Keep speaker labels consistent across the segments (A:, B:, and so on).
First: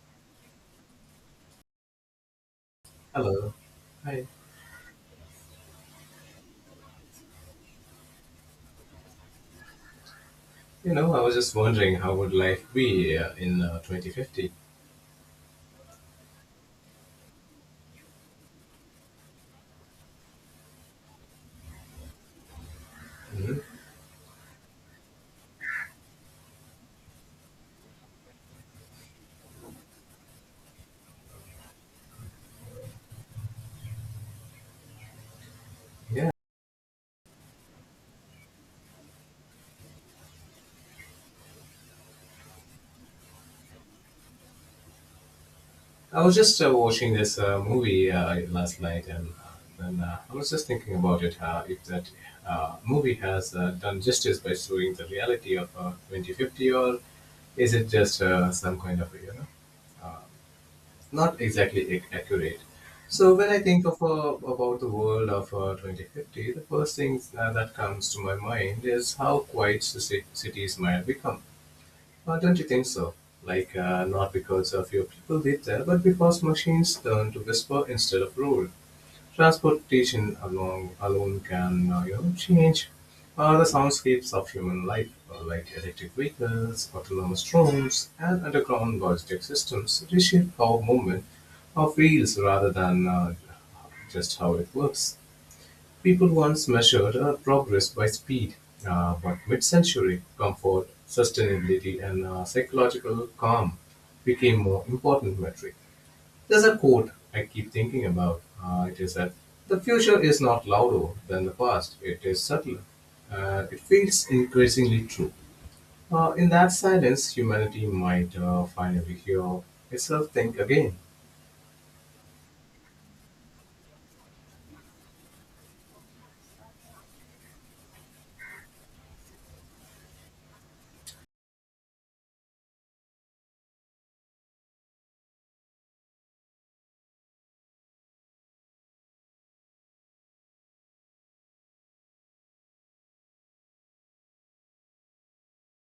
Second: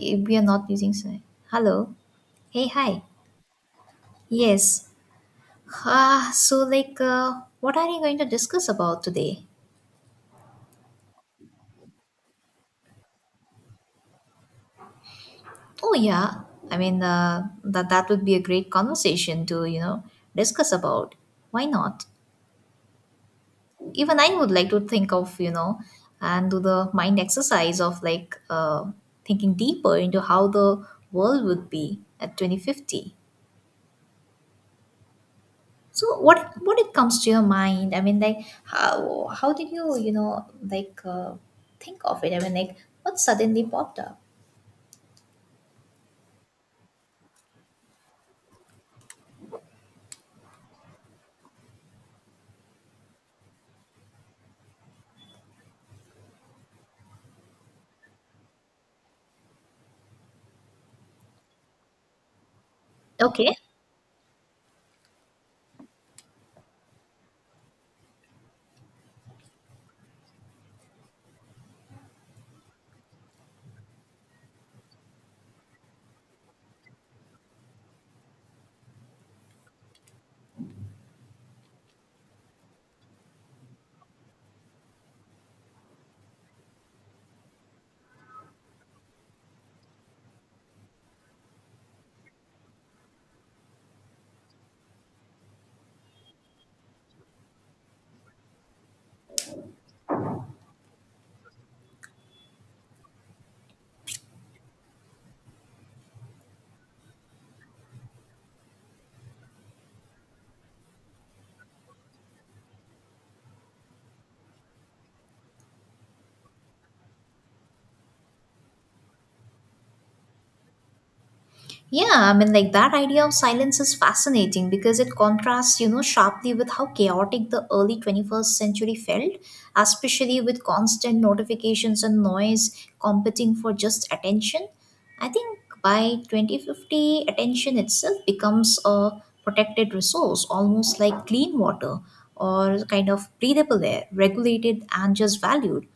A: We are not using sign. Hello. Hey, hi.
B: Hello. Hi.
A: Yes. So what are you going to discuss about today?
B: You know, I was just wondering how would life be in 2050?
A: Oh yeah. I mean, that would be a great conversation to discuss about. Why not? Even I would like to think of and do the mind exercise of like thinking deeper into how the world would be at 2050. So
B: Yeah.
A: what it comes to your mind? I mean, like how did you you know like think of it? I mean, like what suddenly popped up?
B: I was just watching this movie last night and I was just thinking about it, if that movie has done justice by showing the reality of 2050 or is it just some kind of, you know, not exactly accurate. So when
A: Okay.
B: I think of about the world of 2050, the first thing that comes to my mind is how quiet the cities might become. Don't you think so? Like, not because a few people live there, but because machines learn to whisper instead of rule. Alone can, you know, change the soundscapes of human life, like electric vehicles, autonomous drones, and underground logistic systems reshape how movement feels rather than just how it works. People once measured progress by speed, but mid-century, comfort, sustainability, and psychological calm became more important metric. There's a quote I keep thinking about. It is that the future is not louder than the past; it is subtler. It feels increasingly true. In that silence, humanity might finally hear itself think again.
A: Yeah, I mean, like that idea of silence is fascinating because it contrasts, sharply with how chaotic the early 21st century felt, especially with constant notifications and noise competing for just attention. I think by 2050, attention itself becomes a protected resource, almost like clean water or kind of breathable air, regulated and just valued.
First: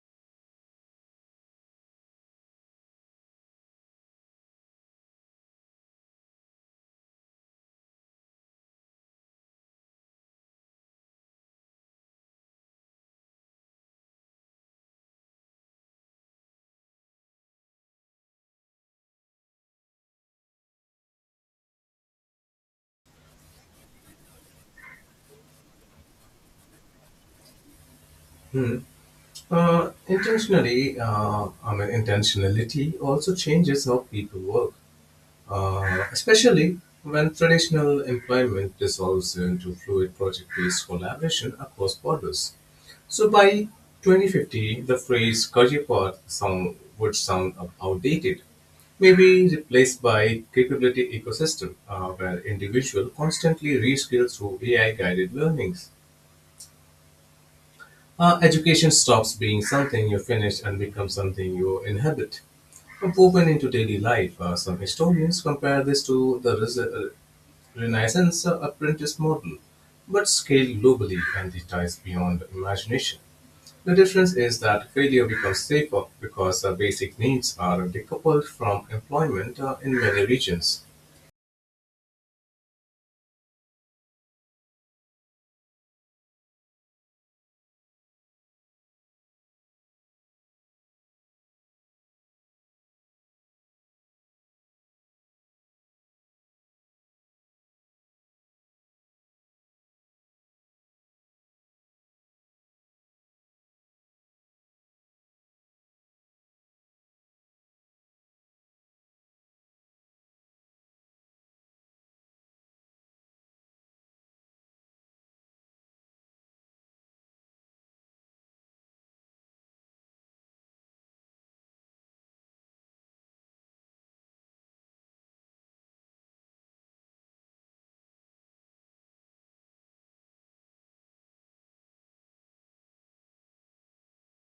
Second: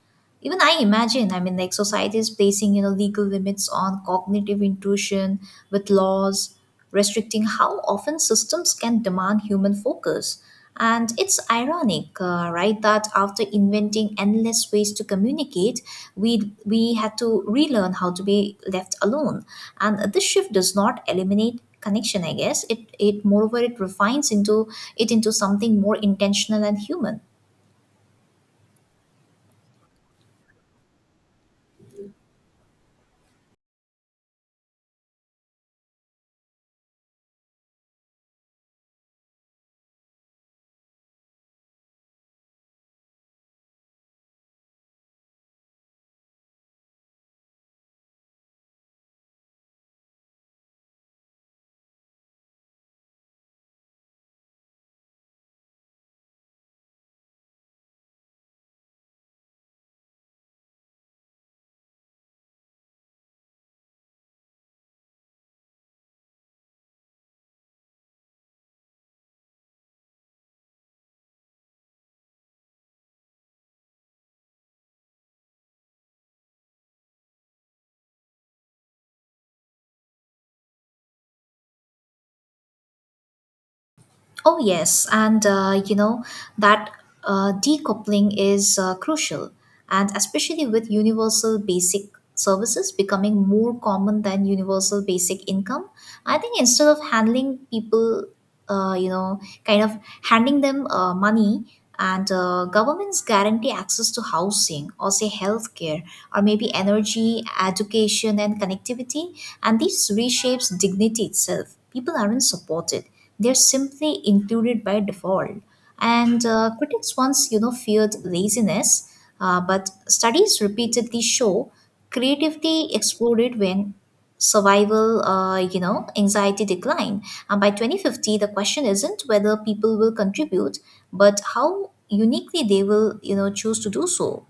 A: Even I imagine, I mean, like society is placing legal limits on cognitive intrusion with laws restricting how often systems can demand human focus. And it's ironic, right, that after inventing endless ways to communicate, we had to relearn how to be left alone. And this shift does not eliminate connection, I guess. It moreover it refines into it into something more intentional and human.
B: Intentionally, I mean, intentionality also changes how people work, especially when traditional employment dissolves into fluid project based collaboration across borders. So by 2050, the phrase career path would sound outdated, maybe replaced by capability ecosystem, where individual constantly reskill through AI guided learnings. Education stops being something you finish and becomes something you inhabit, woven into daily life. Some historians compare this to the Renaissance apprentice model, but scaled globally and the ties beyond imagination. The difference is that failure becomes safer because basic needs are decoupled from employment in many regions.
A: Oh, yes. And, that decoupling is crucial, and especially with universal basic services becoming more common than universal basic income. I think instead of handling people, kind of handing them money, and governments guarantee access to housing or say healthcare or maybe energy, education, and connectivity. And this reshapes dignity itself. People aren't supported, they're simply included by default. And critics once, feared laziness, but studies repeatedly show creativity exploded when survival, anxiety declined. And by 2050, the question isn't whether people will contribute, but how uniquely they will, choose to do so.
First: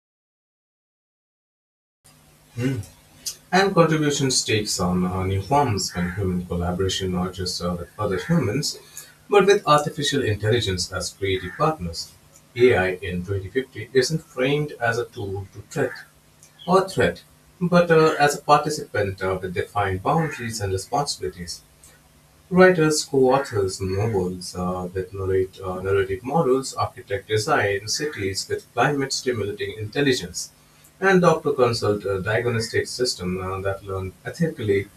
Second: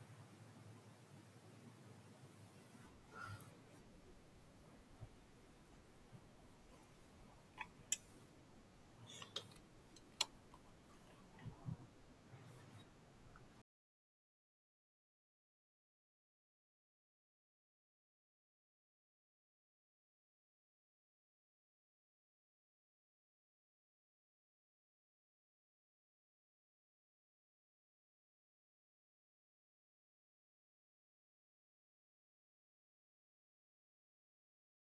B: And contributions takes on new forms when human collaboration not just with other humans, but with artificial intelligence as creative partners. AI in 2050 isn't framed as a tool to threat, but as a participant with defined boundaries and responsibilities. Writers co-authors novels that narrate narrative models, architect design cities with climate-stimulating intelligence, and doctor consult a diagnostic system that learn ethically.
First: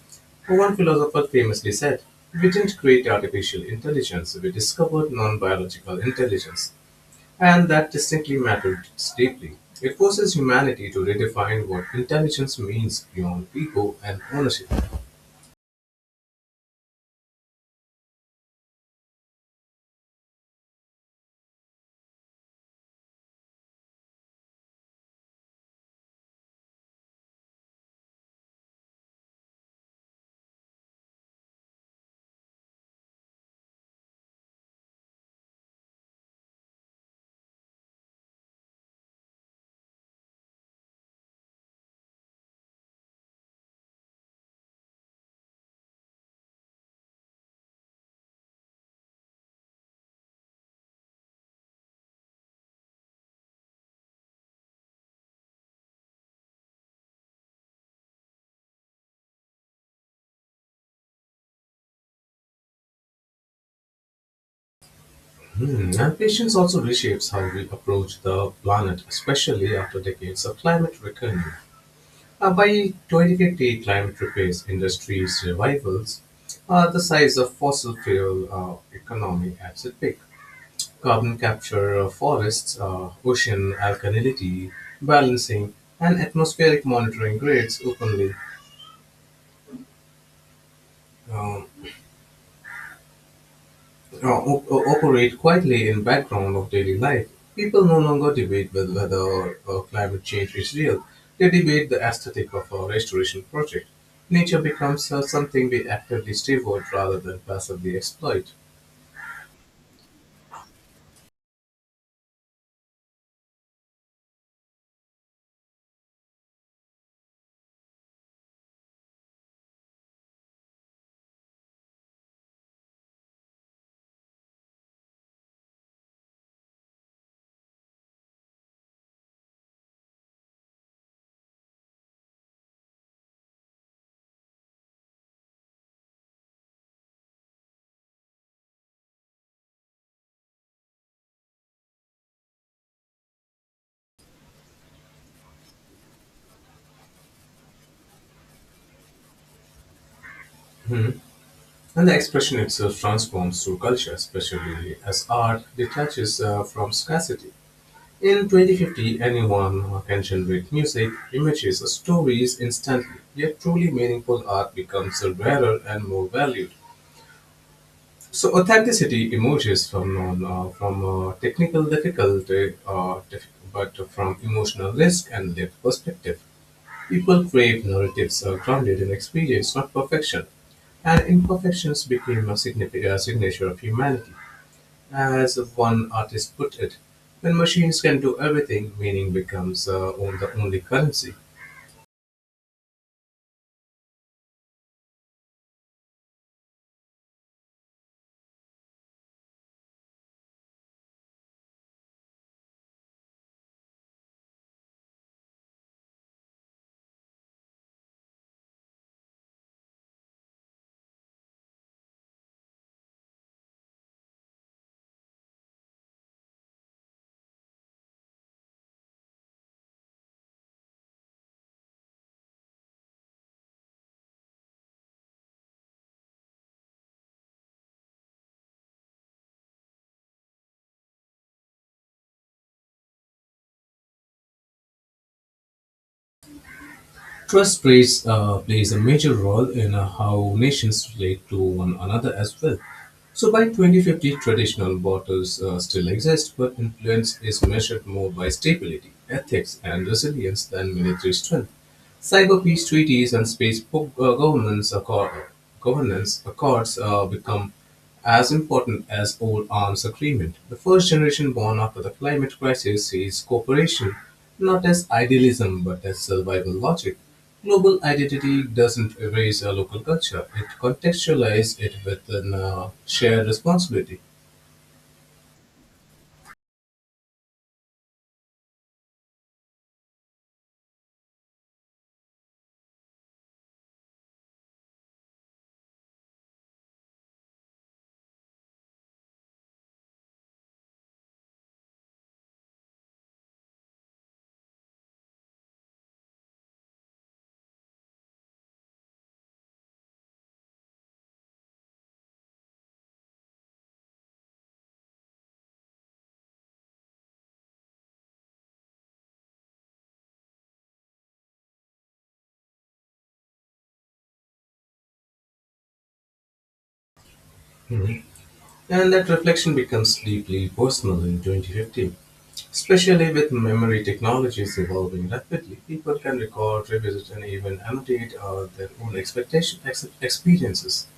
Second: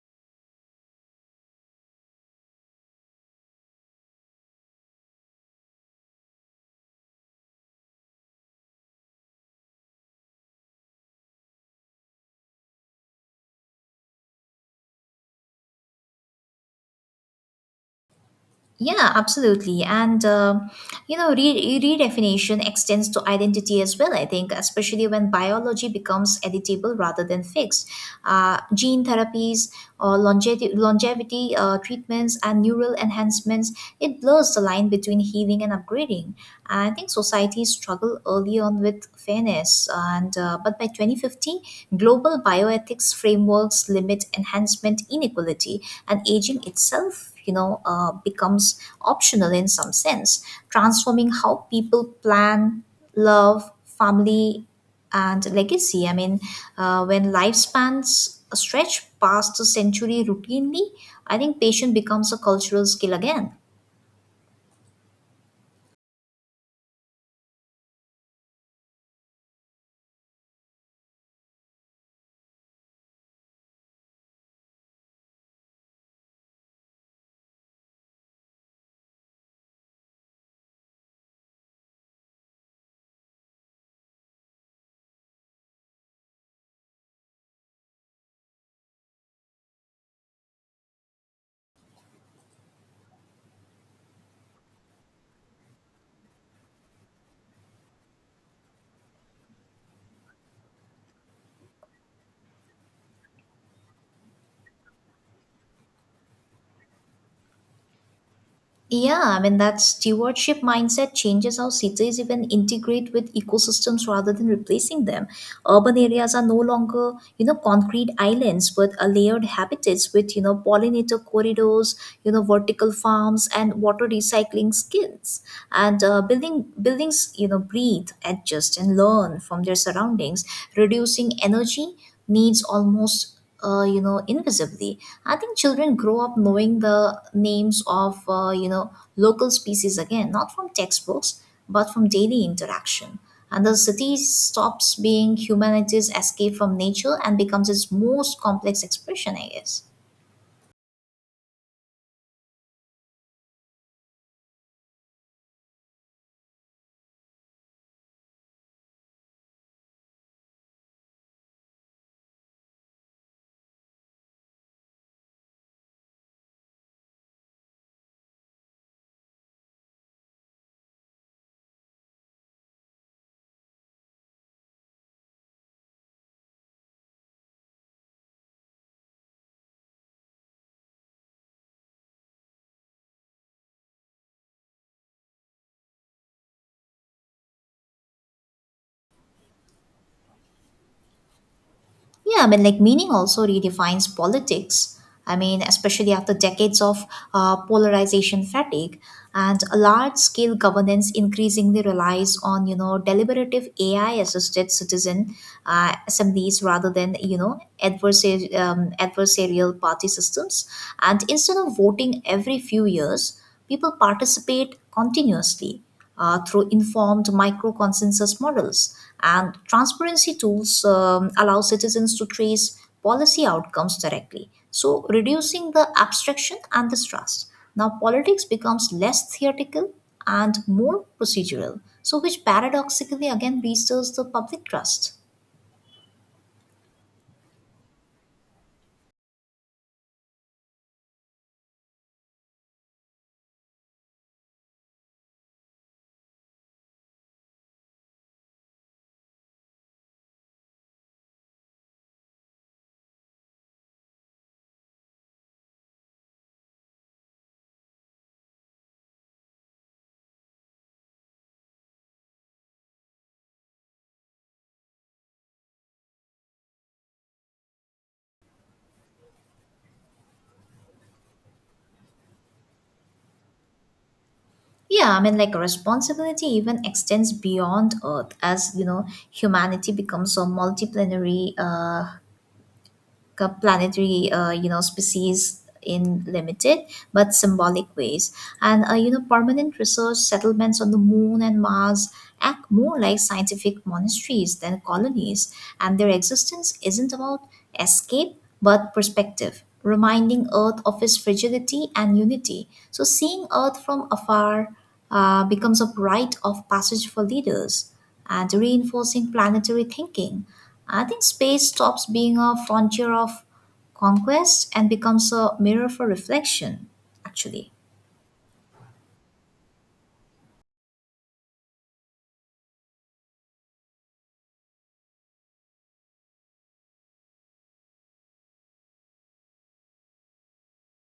B: One philosopher famously said, "We didn't create artificial intelligence; we discovered non-biological intelligence," and that distinctly mattered deeply. It forces humanity to redefine what intelligence means beyond ego and ownership.
A: Yeah, absolutely. And, redefinition extends to identity as well, I think, especially when biology becomes editable rather than fixed. Gene therapies or longevity treatments and neural enhancements, it blurs the line between healing and upgrading. I think societies struggle early on with fairness. But by 2050, global bioethics frameworks limit enhancement inequality, and aging itself, becomes optional in some sense, transforming how people plan, love, family, and legacy. I mean, when lifespans stretch past a century routinely, I think patience becomes a cultural skill again.
B: Hmm. And patience also reshapes how we approach the planet, especially after decades of climate reckoning. By 2050, climate repairs industries' revivals, the size of fossil fuel economy at its peak. Carbon capture, forests, ocean alkalinity, balancing, and atmospheric monitoring grids openly. Um, Operate quietly in background of daily life. People no longer debate with whether climate change is real. They debate the aesthetic of a restoration project. Nature becomes something we actively steward rather than passively exploit.
A: Yeah, I mean, that stewardship mindset changes how cities even integrate with ecosystems rather than replacing them. Urban areas are no longer, concrete islands, but a layered habitats with, pollinator corridors, vertical farms, and water recycling skills. And buildings, breathe, adjust, and learn from their surroundings, reducing energy needs almost, invisibly. I think children grow up knowing the names of, local species again, not from textbooks but from daily interaction. And the city stops being humanity's escape from nature and becomes its most complex expression, I guess.
B: And the expression itself transforms through culture, especially as art detaches from scarcity. In 2050, anyone can generate music, images, or stories instantly, yet truly meaningful art becomes rarer and more valued. So authenticity emerges from technical difficulty, but from emotional risk and lived perspective. People crave narratives grounded in experience, not perfection. And imperfections became a significant signature of humanity. As one artist put it, when machines can do everything, meaning becomes on the only currency.
A: Yeah, I mean, like meaning also redefines politics. I mean, especially after decades of polarization fatigue, and large-scale governance increasingly relies on, deliberative AI-assisted citizen assemblies rather than, adversarial party systems. And instead of voting every few years, people participate continuously through informed micro consensus models, and transparency tools, allow citizens to trace policy outcomes directly, so reducing the abstraction and distrust. Now politics becomes less theoretical and more procedural, so which paradoxically again restores the public trust.
B: Trust plays a major role in how nations relate to one another as well. So by 2050, traditional bottles still exist, but influence is measured more by stability, ethics, and resilience than military strength. Cyber-peace treaties and space po- governance, accor- governance accords become as important as old arms agreement. The first generation born after the climate crisis sees cooperation not as idealism but as survival logic. Global identity doesn't erase a local culture; it contextualizes it with a shared responsibility.
A: Yeah, I mean, like responsibility even extends beyond Earth, as humanity becomes a multiplanetary a planetary, species in limited but symbolic ways. And permanent research settlements on the Moon and Mars act more like scientific monasteries than colonies, and their existence isn't about escape but perspective, reminding Earth of its fragility and unity. So seeing Earth from afar becomes a rite of passage for leaders and reinforcing planetary thinking. I think space stops being a frontier of conquest and becomes a mirror for reflection, actually.
B: Mhm. And that reflection becomes deeply personal in 2015, especially with memory technologies evolving rapidly. People can record, revisit, and even annotate their own expectation, ex- experiences,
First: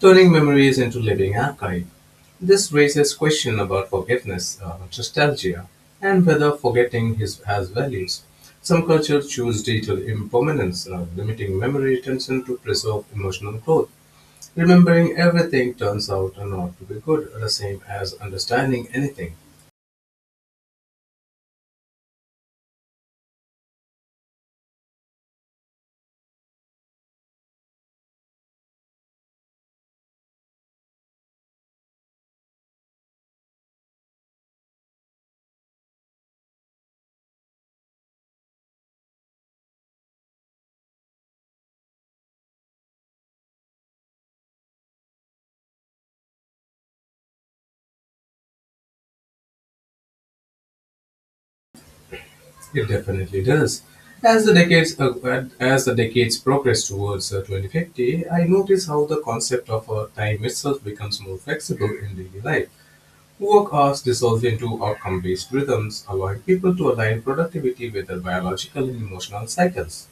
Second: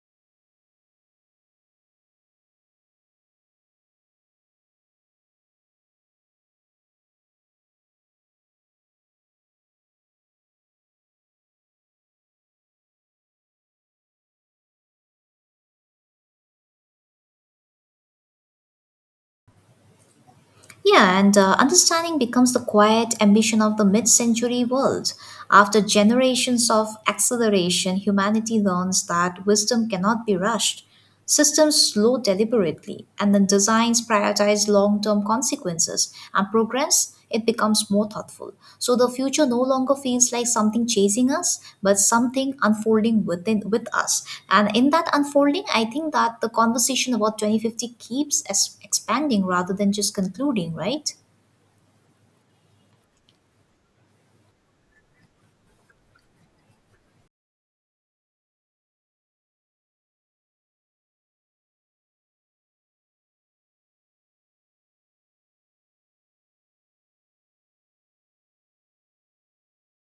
B: turning memories into living archive. This raises question about forgiveness, nostalgia, and whether has values. Some cultures choose digital impermanence, limiting memory retention to preserve emotional growth. Remembering everything turns out not to be good, the same as understanding anything.
A: Yeah, and understanding becomes the quiet ambition of the mid century world. After generations of acceleration, humanity learns that wisdom cannot be rushed. Systems slow deliberately, and then designs prioritize long term consequences, and progress. It becomes more thoughtful. So the future no longer feels like something chasing us, but something unfolding within with us. And in that unfolding, I think that the conversation about 2050 keeps expanding rather than just concluding, right?
B: It definitely does. As the decades progress towards 2050, I notice how the concept of time itself becomes more flexible in daily life. Work hours dissolve into outcome based rhythms, allowing people to align productivity with their biological and emotional cycles.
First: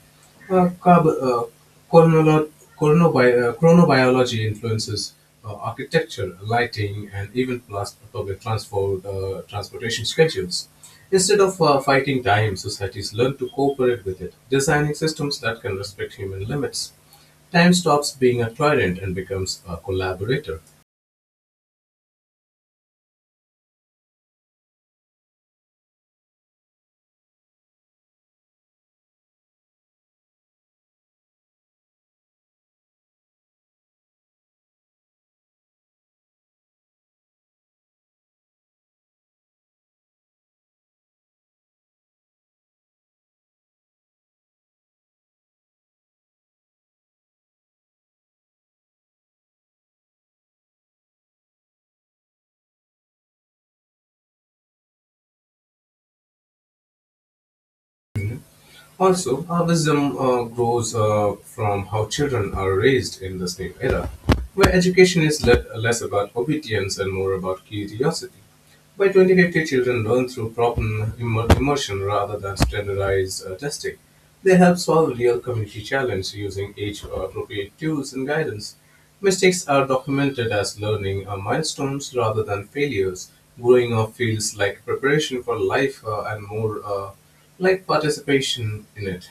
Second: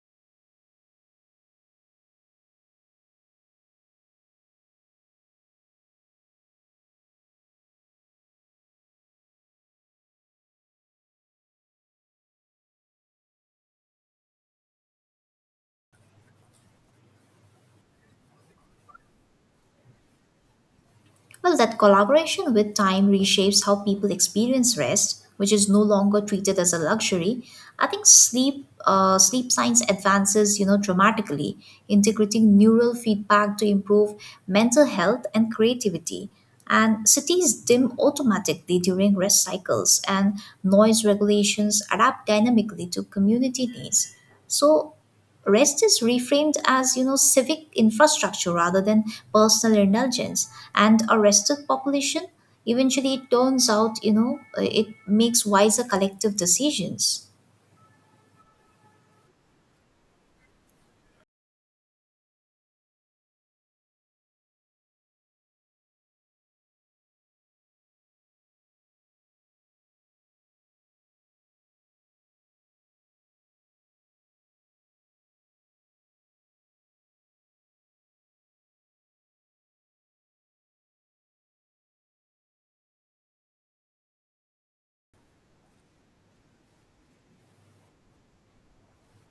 B: Uh, carb, uh, chronolo- Chronobiology influences architecture, lighting, and even plus public transportation schedules. Instead of fighting time, societies learn to cooperate with it, designing systems that can respect human limits. Time stops being a tyrant and becomes a collaborator.
A: Well, that collaboration with time reshapes how people experience rest, which is no longer treated as a luxury. I think sleep science advances, dramatically, integrating neural feedback to improve mental health and creativity. And cities dim automatically during rest cycles, and noise regulations adapt dynamically to community needs. So rest is reframed as, civic infrastructure rather than personal indulgence, and a rested population, eventually it turns out, it makes wiser collective decisions.
B: Also, our wisdom grows from how children are raised in the same era, where education is less about obedience and more about curiosity. By 2050, children learn through problem immersion rather than standardized testing. They help solve real community challenges using age appropriate tools and guidance. Mistakes are documented as learning milestones rather than failures. Growing up feels like preparation for life and more like participation in it.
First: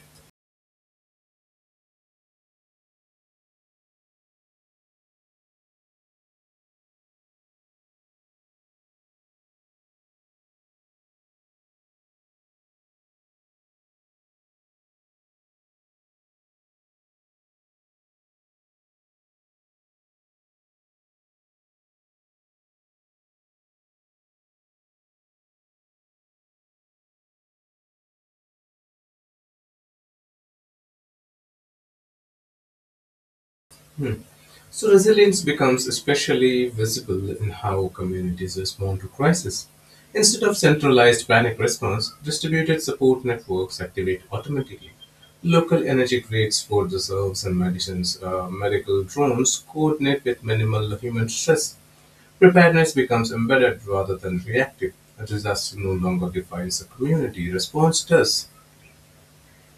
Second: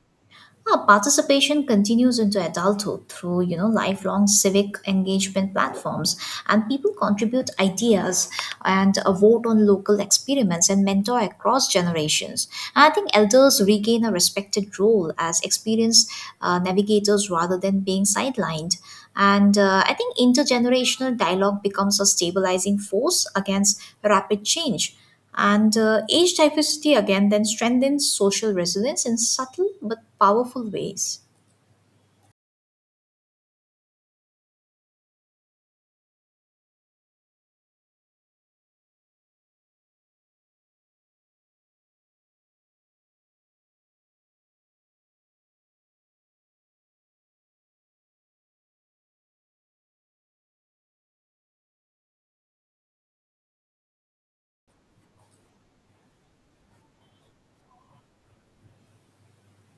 A: Well, participation continues into adulthood through, lifelong civic engagement platforms, and people contribute ideas and vote on local experiments and mentor across generations. And I think elders regain a respected role as experienced navigators rather than being sidelined. And I think intergenerational dialogue becomes a stabilizing force against rapid change. And age diversity again then strengthens social resilience in subtle but powerful ways.
B: Hmm. So resilience becomes especially visible in how communities respond to crisis. Instead of centralized panic response, distributed support networks activate automatically. Local energy grids, food reserves, and medical drones coordinate with minimal human stress. Preparedness becomes embedded rather than reactive. A disaster no longer defines a community. Response does.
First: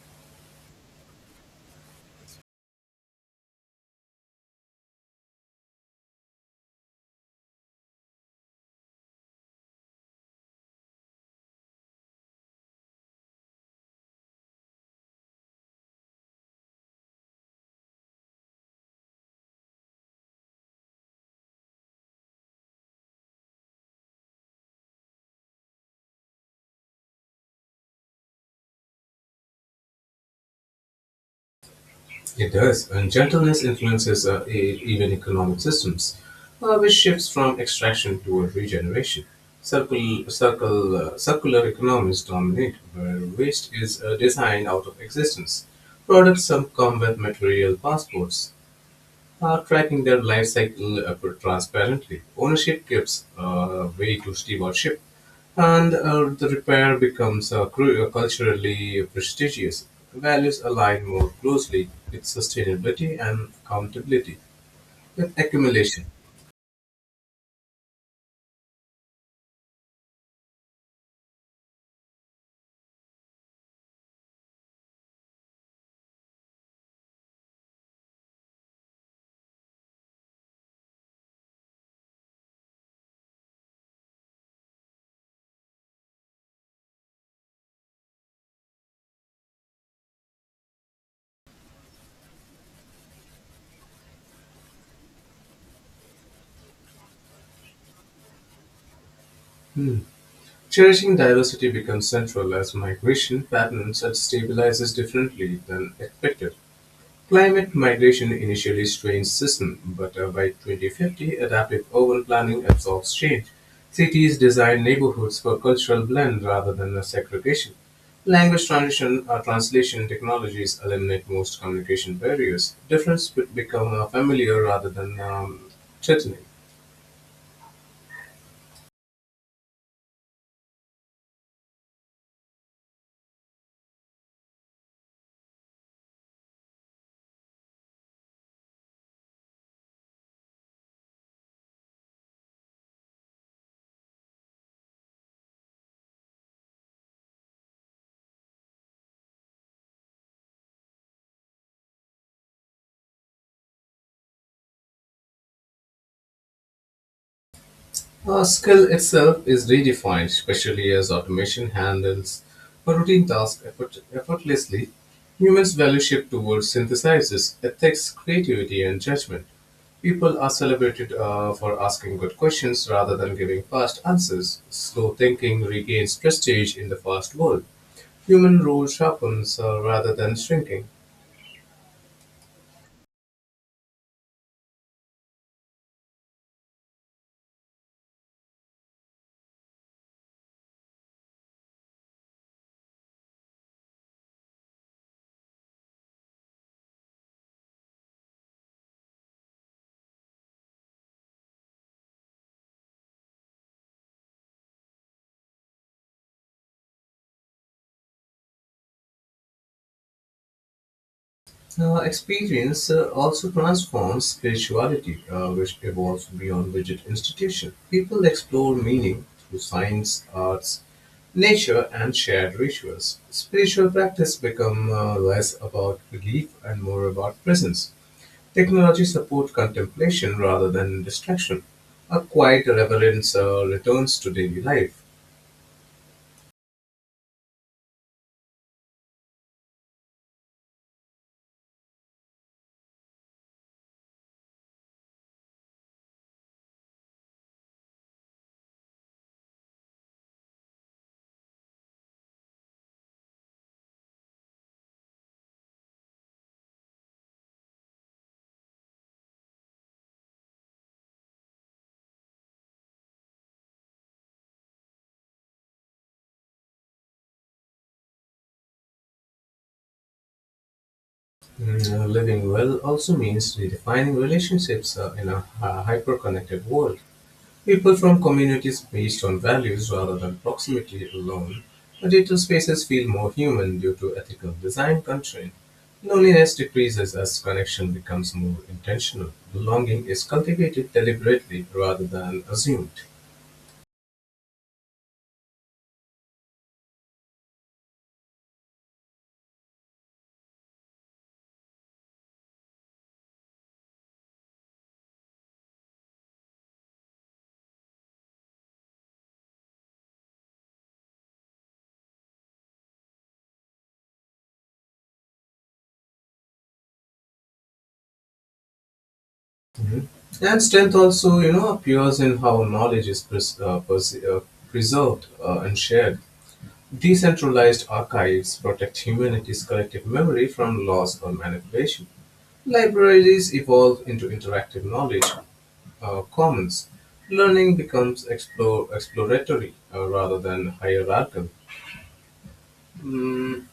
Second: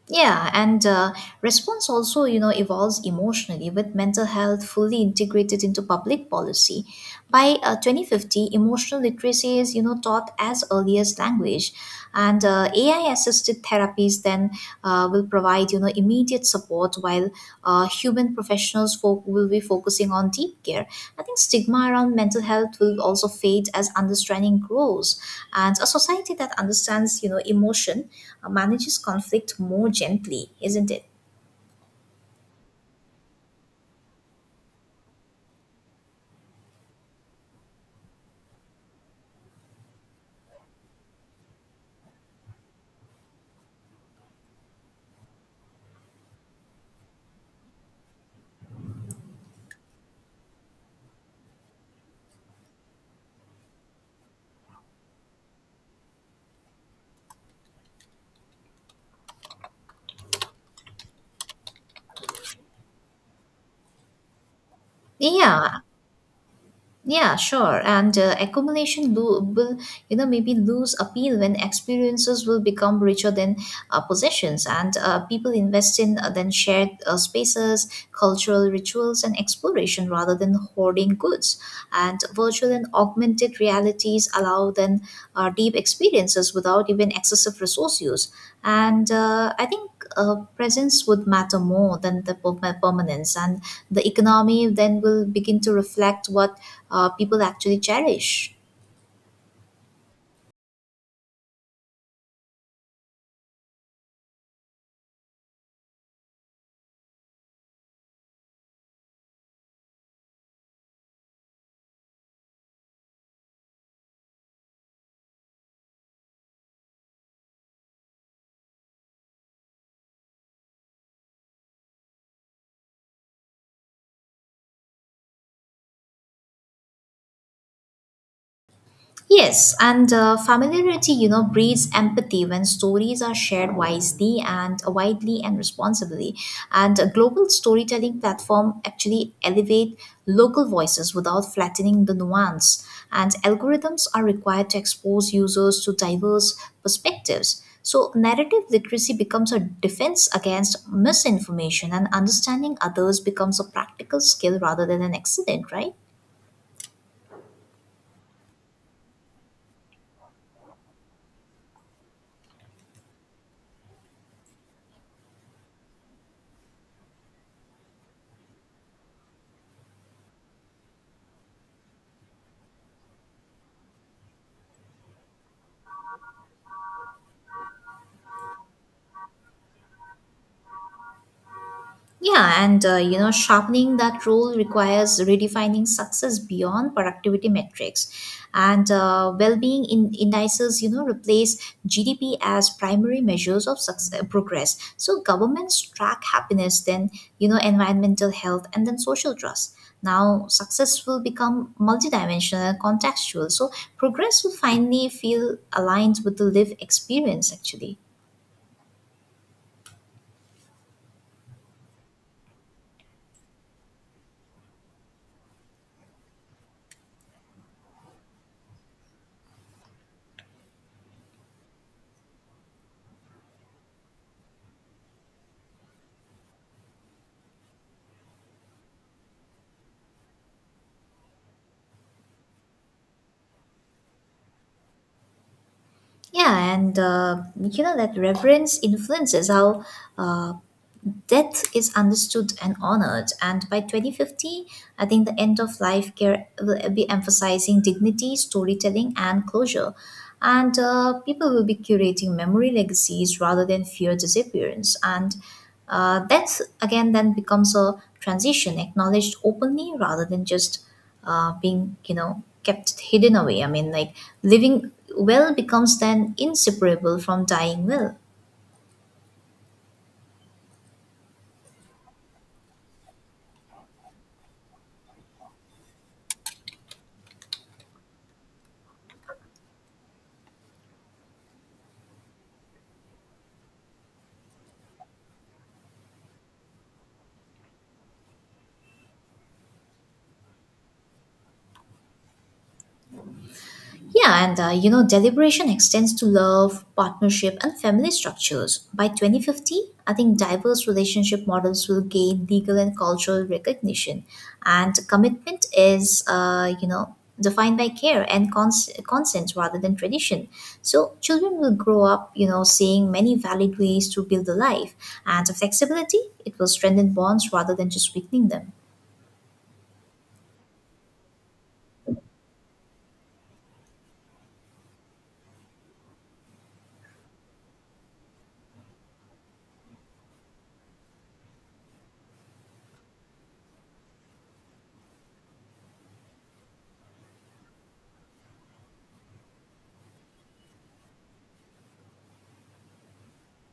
A: Yeah, and response also, evolves emotionally, with mental health fully integrated into public policy. By 2050, emotional literacy is, taught as early as language, and AI-assisted therapies then will provide immediate support, while human professionals will be focusing on deep care. I think stigma around mental health will also fade as understanding grows, and a society that understands, emotion, manages conflict more gently, isn't it?
B: It does, and gentleness influences even economic systems, which shifts from extraction toward regeneration. Circular economies dominate, where waste is designed out of existence. Products some come with material passports, are tracking their life cycle transparently. Ownership gives way to stewardship, and the repair becomes culturally prestigious. Values align more closely with sustainability and accountability with
A: Yeah.
B: accumulation.
A: Yeah, sure. And accumulation will, maybe lose appeal when experiences will become richer than possessions, and people invest in, then shared spaces, cultural rituals, and exploration rather than hoarding goods. And virtual and augmented realities allow then deep experiences without even excessive resource use. And I think presence would matter more than the permanence, and the economy then will begin to reflect what people actually cherish.
B: Cherishing diversity becomes central as migration patterns are stabilizes differently than expected. Climate migration initially strains systems, but by 2050, adaptive urban planning absorbs change. Cities design neighborhoods for cultural blend rather than segregation. Language transition or translation technologies eliminate most communication barriers. Difference would become familiar rather than threatening.
A: Yes, and familiarity, breeds empathy when stories are shared wisely and widely and responsibly. And a global storytelling platform actually elevate local voices without flattening the nuance. And algorithms are required to expose users to diverse perspectives. So narrative literacy becomes a defense against misinformation, and understanding others becomes a practical skill rather than an accident, right?
B: Skill itself is redefined, especially as automation handles routine tasks effortlessly. Humans value shift towards synthesizers, ethics, creativity, and judgment. People are celebrated for asking good questions rather than giving fast answers. Slow thinking regains prestige in the fast world. Human role sharpens rather than shrinking.
A: Yeah, and sharpening that rule requires redefining success beyond productivity metrics, and well-being in indices. Replace GDP as primary measures of success, progress. So governments track happiness, then, environmental health, and then social trust. Now, success will become multidimensional and contextual. So progress will finally feel aligned with the lived experience, actually.
B: The experience also transforms spirituality, which evolves beyond rigid institution. People explore meaning through science, arts, nature, and shared rituals. Spiritual practice become less about belief and more about presence. Technology support contemplation rather than distraction. A quiet reverence returns to daily life.
A: Yeah, and that reverence influences how uh, death is understood and honored. And by 2050, I think the end of life care will be emphasizing dignity, storytelling, and closure. And people will be curating memory legacies rather than fear disappearance. And that again then becomes a transition acknowledged openly rather than just being, kept hidden away. I mean, like, living well becomes then inseparable from dying well.
B: Living well also means redefining relationships in a hyper connected world. People from communities based on values rather than proximity alone, digital spaces feel more human due to ethical design constraint. Loneliness decreases as connection becomes more intentional. Belonging is cultivated deliberately rather than assumed.
A: Yeah, and deliberation extends to love, partnership, and family structures. By 2050, I think diverse relationship models will gain legal and cultural recognition. And commitment is, defined by care and consent rather than tradition. So children will grow up, seeing many valid ways to build a life. And the flexibility, it will strengthen bonds rather than just weakening them.
B: And strength also, you know, appears in how knowledge is preserved and shared. Decentralized archives protect humanity's collective memory from loss or manipulation. Libraries evolve into interactive knowledge commons. Learning becomes exploratory rather than hierarchical. Mm,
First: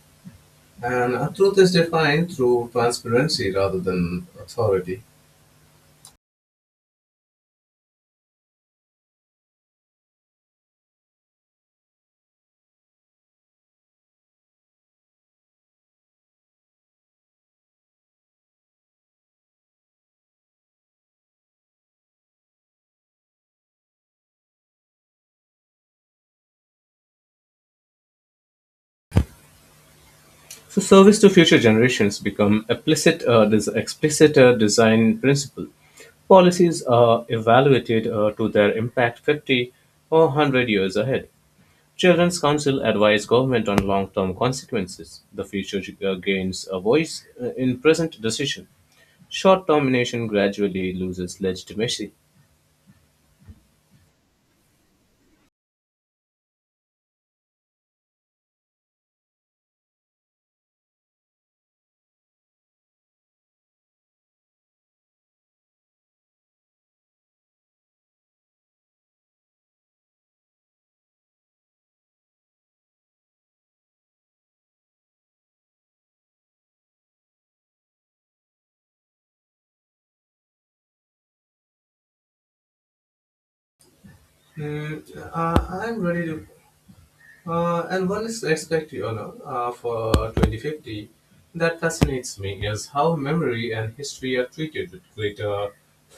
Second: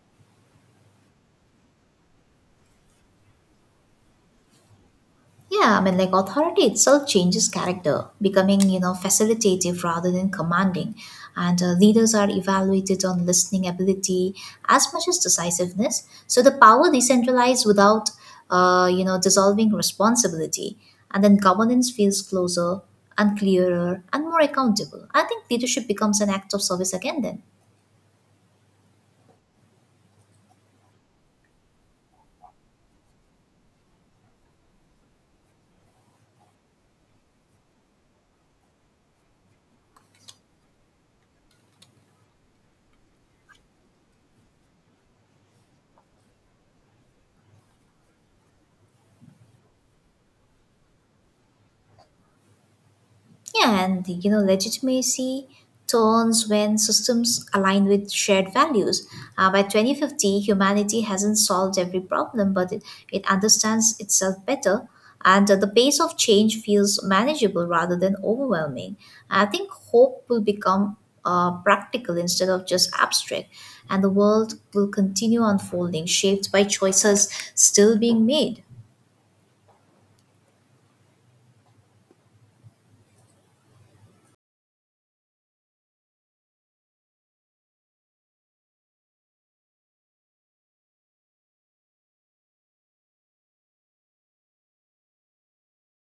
B: and truth is defined through transparency rather than authority.
A: Yeah, I mean, like authority itself changes character, becoming, facilitative rather than commanding. And leaders are evaluated on listening ability as much as decisiveness. So the power decentralized without, dissolving responsibility. And then governance feels closer and clearer and more accountable. I think leadership becomes an act of service again then.
B: So, service to future generations become this explicit design principle. Policies are evaluated to their impact 50 or 100 years ahead. Children's Council advise government on long-term consequences; the future gains a voice in present decision; short-term nation gradually loses legitimacy.
A: Yeah, and legitimacy turns when systems align with shared values. By 2050, humanity hasn't solved every problem, but it understands itself better, and the pace of change feels manageable rather than overwhelming. I think hope will become practical instead of just abstract, and the world will continue unfolding, shaped by choices still being made.
B: Mm, I'm ready to and one aspect, you know, for 2050 that fascinates me is how memory and history are treated with greater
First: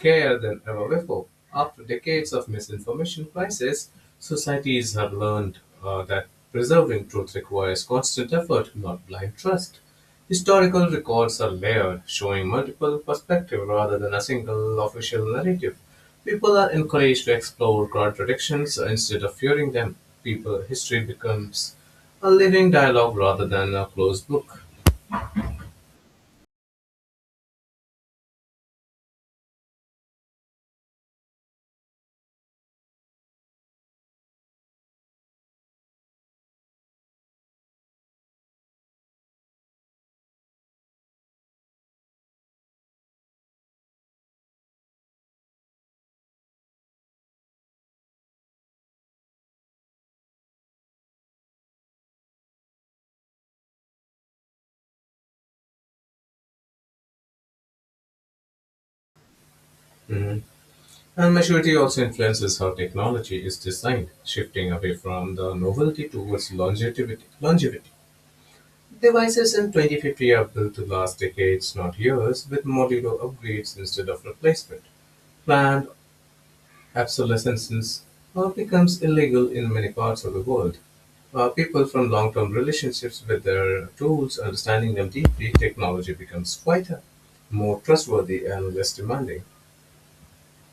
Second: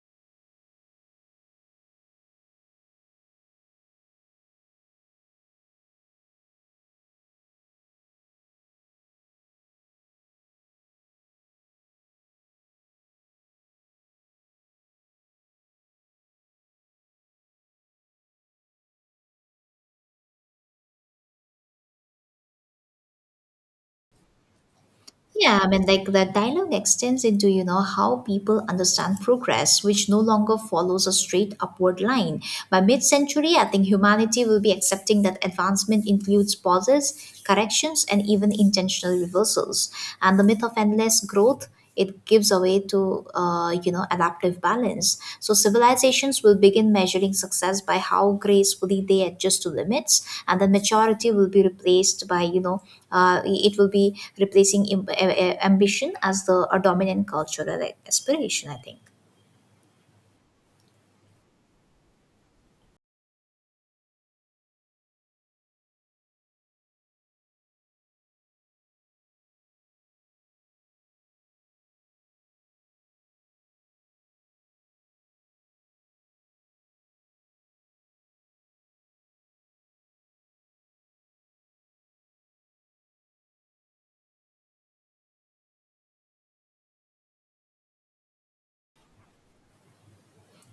B: care than ever before. After decades of misinformation crisis, societies have learned that preserving truth requires constant effort, not blind trust. Historical records are layered, showing multiple perspectives rather than a single official narrative. People are encouraged to explore contradictions so instead of fearing them. People history becomes a living dialogue rather than a closed book.
A: Yeah, I mean, like the dialogue extends into, how people understand progress, which no longer follows a straight upward line. By mid century, I think humanity will be accepting that advancement includes pauses, corrections, and even intentional reversals. And the myth of endless growth it gives away to adaptive balance, so civilizations will begin measuring success by how gracefully they adjust to limits, and then maturity will be replaced by it will be replacing ambition as the a dominant cultural, like, aspiration, I think.
B: Mhm. And maturity also influences how technology is designed, shifting away from the novelty towards longevity. Devices in 2050 are built to last decades, not years, with modular upgrades instead of replacement. Planned absolescence becomes illegal in many parts of the world. People from long term relationships with their tools, understanding them deeply, technology becomes quieter, more trustworthy, and less demanding.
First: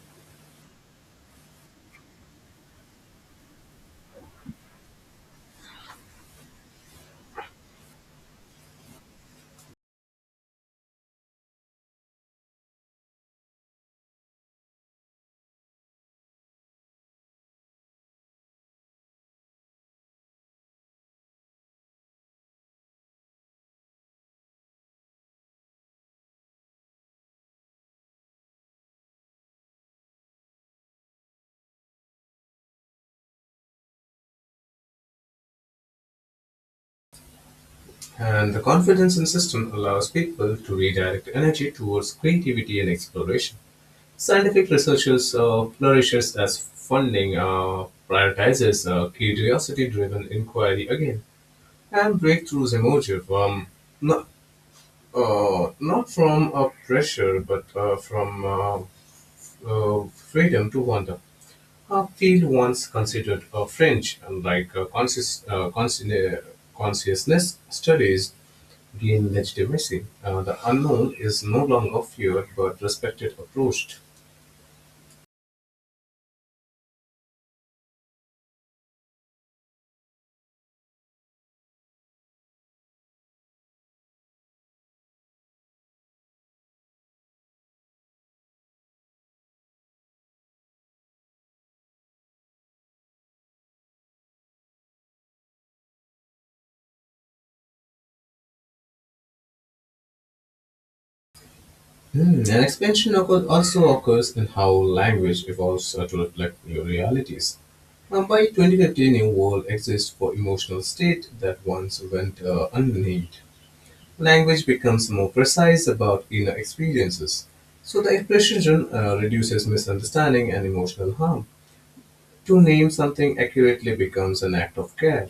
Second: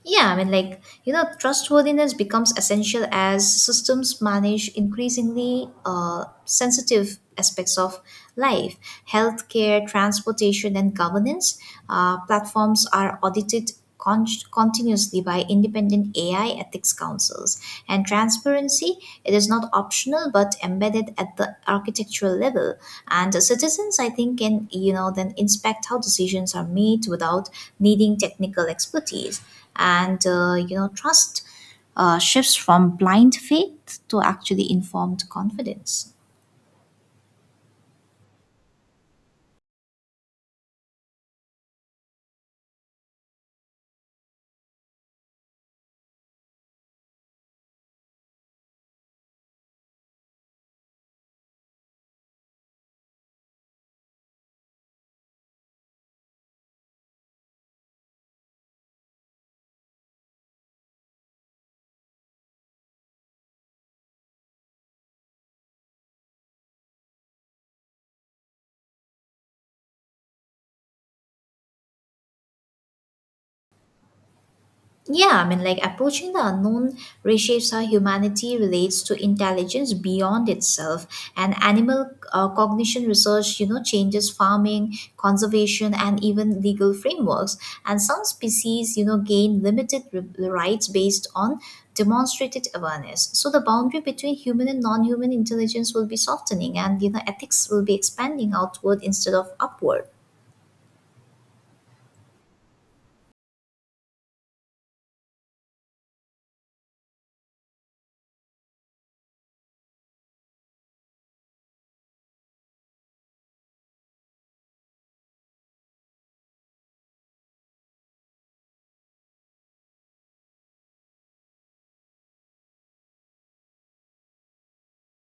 A: Yeah, I mean, like, trustworthiness becomes essential as systems manage increasingly sensitive aspects of life, healthcare, transportation, and governance. Platforms are audited con- continuously by independent AI ethics councils. And transparency, it is not optional but embedded at the architectural level. And citizens, I think, can, then inspect how decisions are made without needing technical expertise, and trust shifts from blind faith to actually informed confidence.
B: And the confidence in system allows people to redirect energy towards creativity and exploration. Scientific researchers flourishes as funding prioritizes curiosity-driven inquiry again, and breakthroughs emerge from no- not from pressure, but from freedom to wonder. A field once considered French, and like consciousness studies gain legitimacy. The unknown is no longer feared but respected, approached.
A: Yeah, I mean, like approaching the unknown reshapes how humanity relates to intelligence beyond itself. And animal cognition research, changes farming, conservation, and even legal frameworks. And some species, gain limited rights based on demonstrated awareness. So the boundary between human and non human intelligence will be softening, and, ethics will be expanding outward instead of upward.
B: Hmm. An Expansion also occurs in how language evolves to reflect new realities. By 2015, a world exists for emotional state that once went unnamed. Language becomes more precise about inner experiences, so the precision reduces misunderstanding and emotional harm. To name something accurately becomes an act of care,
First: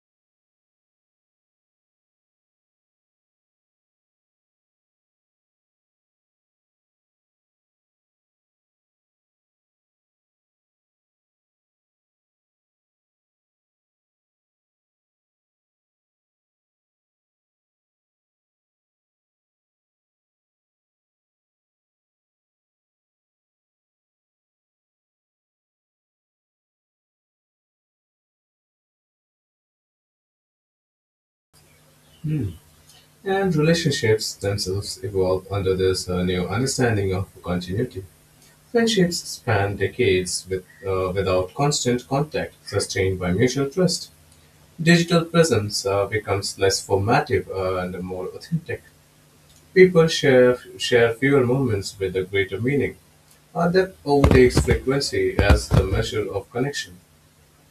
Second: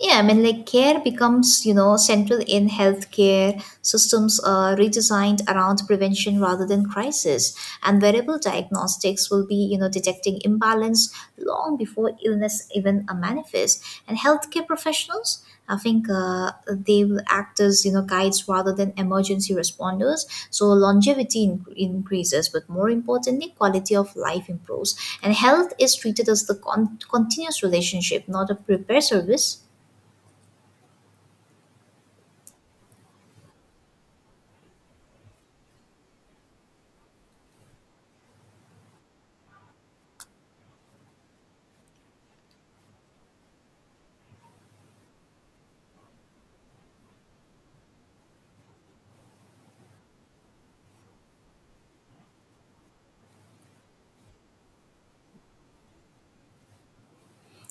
A: Yeah, I mean, like care becomes, central in healthcare. Systems are redesigned around prevention rather than crisis. And wearable diagnostics will be, detecting imbalance long before illness even manifests. And healthcare professionals, I think they will act as, guides rather than emergency responders. So longevity increases, but more importantly, quality of life improves. And health is treated as the continuous relationship, not a repair service.
B: and relationships themselves evolve under this new understanding of continuity. Friendships span decades without constant contact, sustained by mutual trust. Digital presence becomes less formative and more authentic. People share fewer moments with a greater meaning. Depth overtakes frequency as the measure of connection.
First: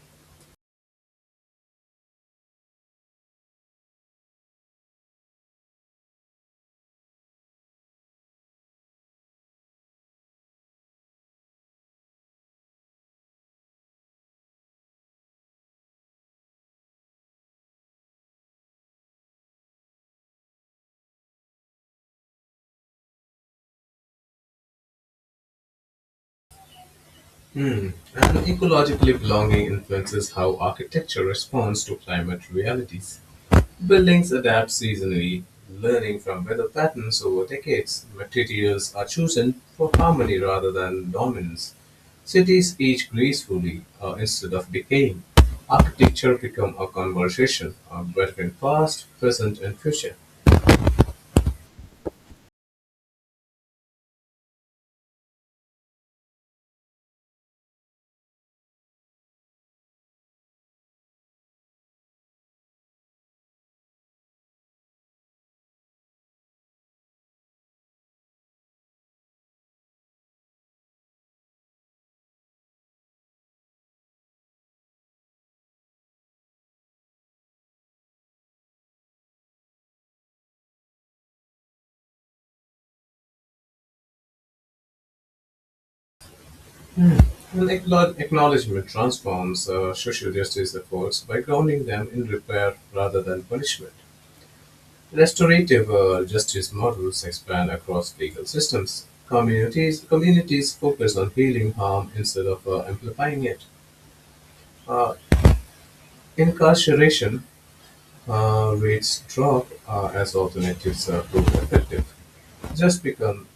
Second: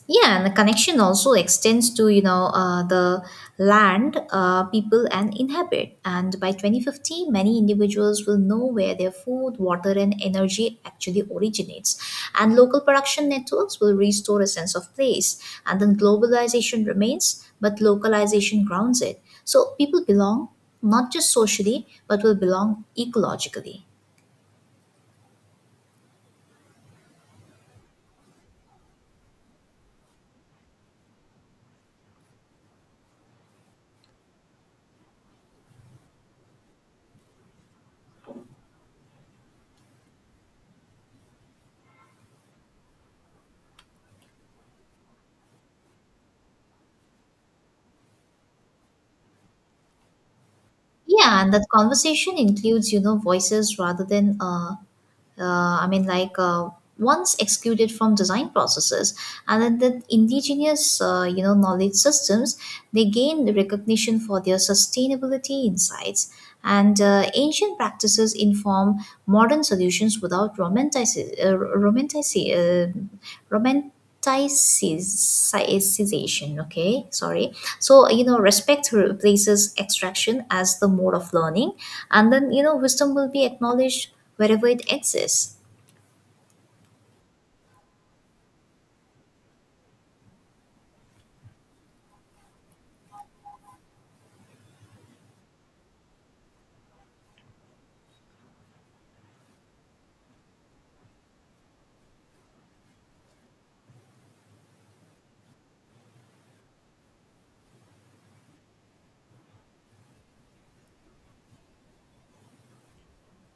A: Yeah, and the connection also extends to the land people and inhabit. And by 2050, many individuals will know where their food, water, and energy actually originates. And local production networks will restore a sense of place. And then globalization remains, but localization grounds it. So people belong not just socially, but will belong ecologically.
B: Hmm. And ecologically belonging influences how architecture responds to climate realities. Buildings adapt seasonally, learning from weather patterns over decades. Materials are chosen for harmony rather than dominance. Cities age gracefully instead of decaying. Architecture become a conversation between past, present, and future.
A: Yeah, and that conversation includes, voices rather than I mean, like once excluded from design processes, and then the indigenous, knowledge systems, they gained recognition for their sustainability insights, and ancient practices inform modern solutions without romanticizing, romanticization. Okay, sorry. So respect replaces extraction as the mode of learning, and then wisdom will be acknowledged wherever it exists.
B: An Acknowledgement transforms social justice efforts by grounding them in repair rather than punishment. Restorative justice models expand across legal systems. Communities focus on healing harm instead of amplifying it. Uh, Incarceration rates drop as alternatives are proved effective. Just become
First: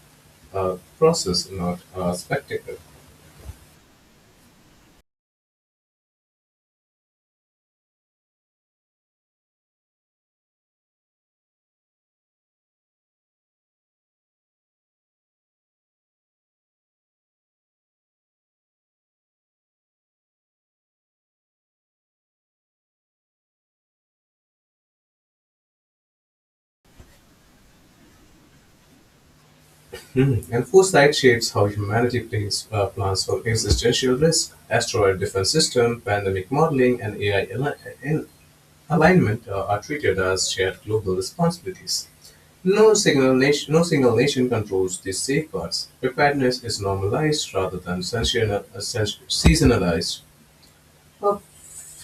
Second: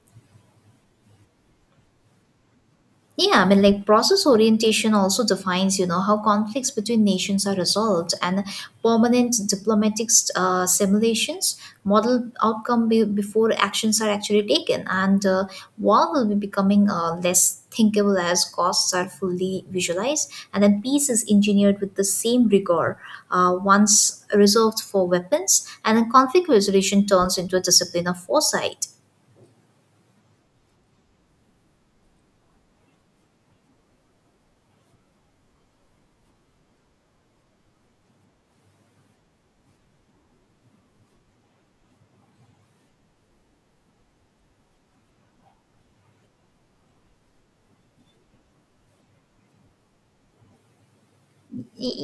B: a process, not a spectacle.
A: Yeah, I mean, like process orientation also defines how conflicts between nations are resolved, and permanent diplomatic simulations model outcome before actions are actually taken, and war will be becoming less thinkable as costs are fully visualized, and then peace is engineered with the same rigor once reserved for weapons, and then conflict resolution turns into a discipline of foresight.
B: Mm. And foresight shapes how humanity plans for existential risk, asteroid defense system, pandemic modeling, and AI al- in- alignment are treated as shared global responsibilities. No single nation controls these safeguards. Preparedness is normalized rather than seasonalized. Uh,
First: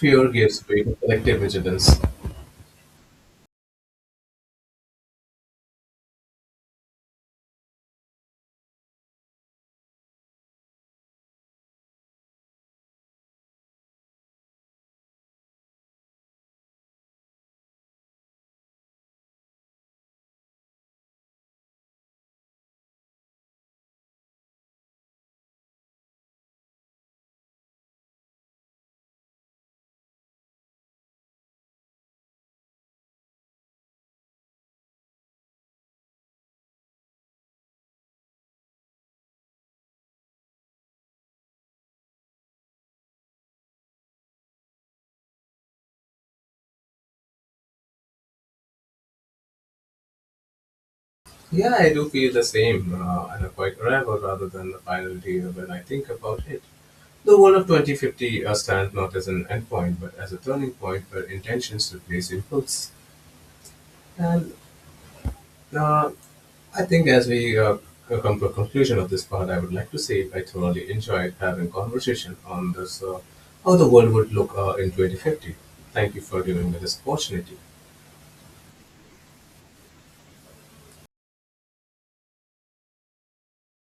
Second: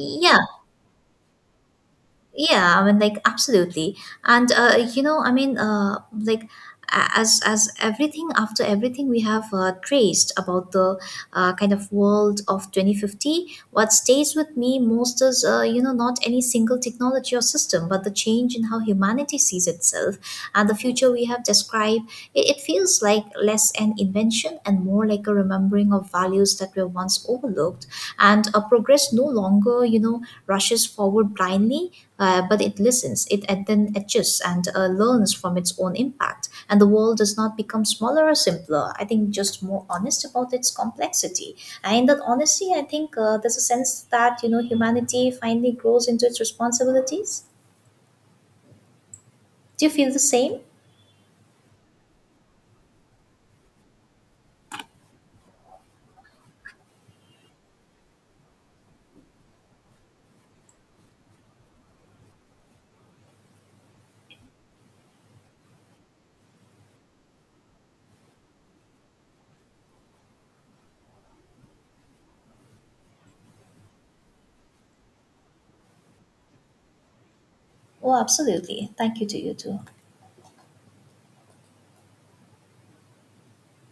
B: Fear gives way to collective vigilance.
A: yeah, I mean, like absolutely, and I mean, like as everything after everything we have traced about the kind of world of 2050, what stays with me most is not any single technology or system, but the change in how humanity sees itself and the future we have described. It feels like less an invention and more like a remembering of values that were once overlooked, and a progress no longer rushes forward blindly, but it listens, it then adjusts and learns from its own impact. And the world does not become smaller or simpler. I think just more honest about its complexity. And in that honesty, I think there's a sense that humanity finally grows into its responsibilities. Do you feel the same?
B: Yeah, I do feel the same and a quite arrival rather than the final deal when I think about it. The World of 2050 stands not as an endpoint, but as a turning point where intentions replace impulse. And uh, I think as we come to a conclusion of this part, I would like to say I thoroughly enjoyed having conversation on this, how the world would look in 2050. Thank you for giving me this opportunity.
A: Oh, absolutely. Thank you to you too.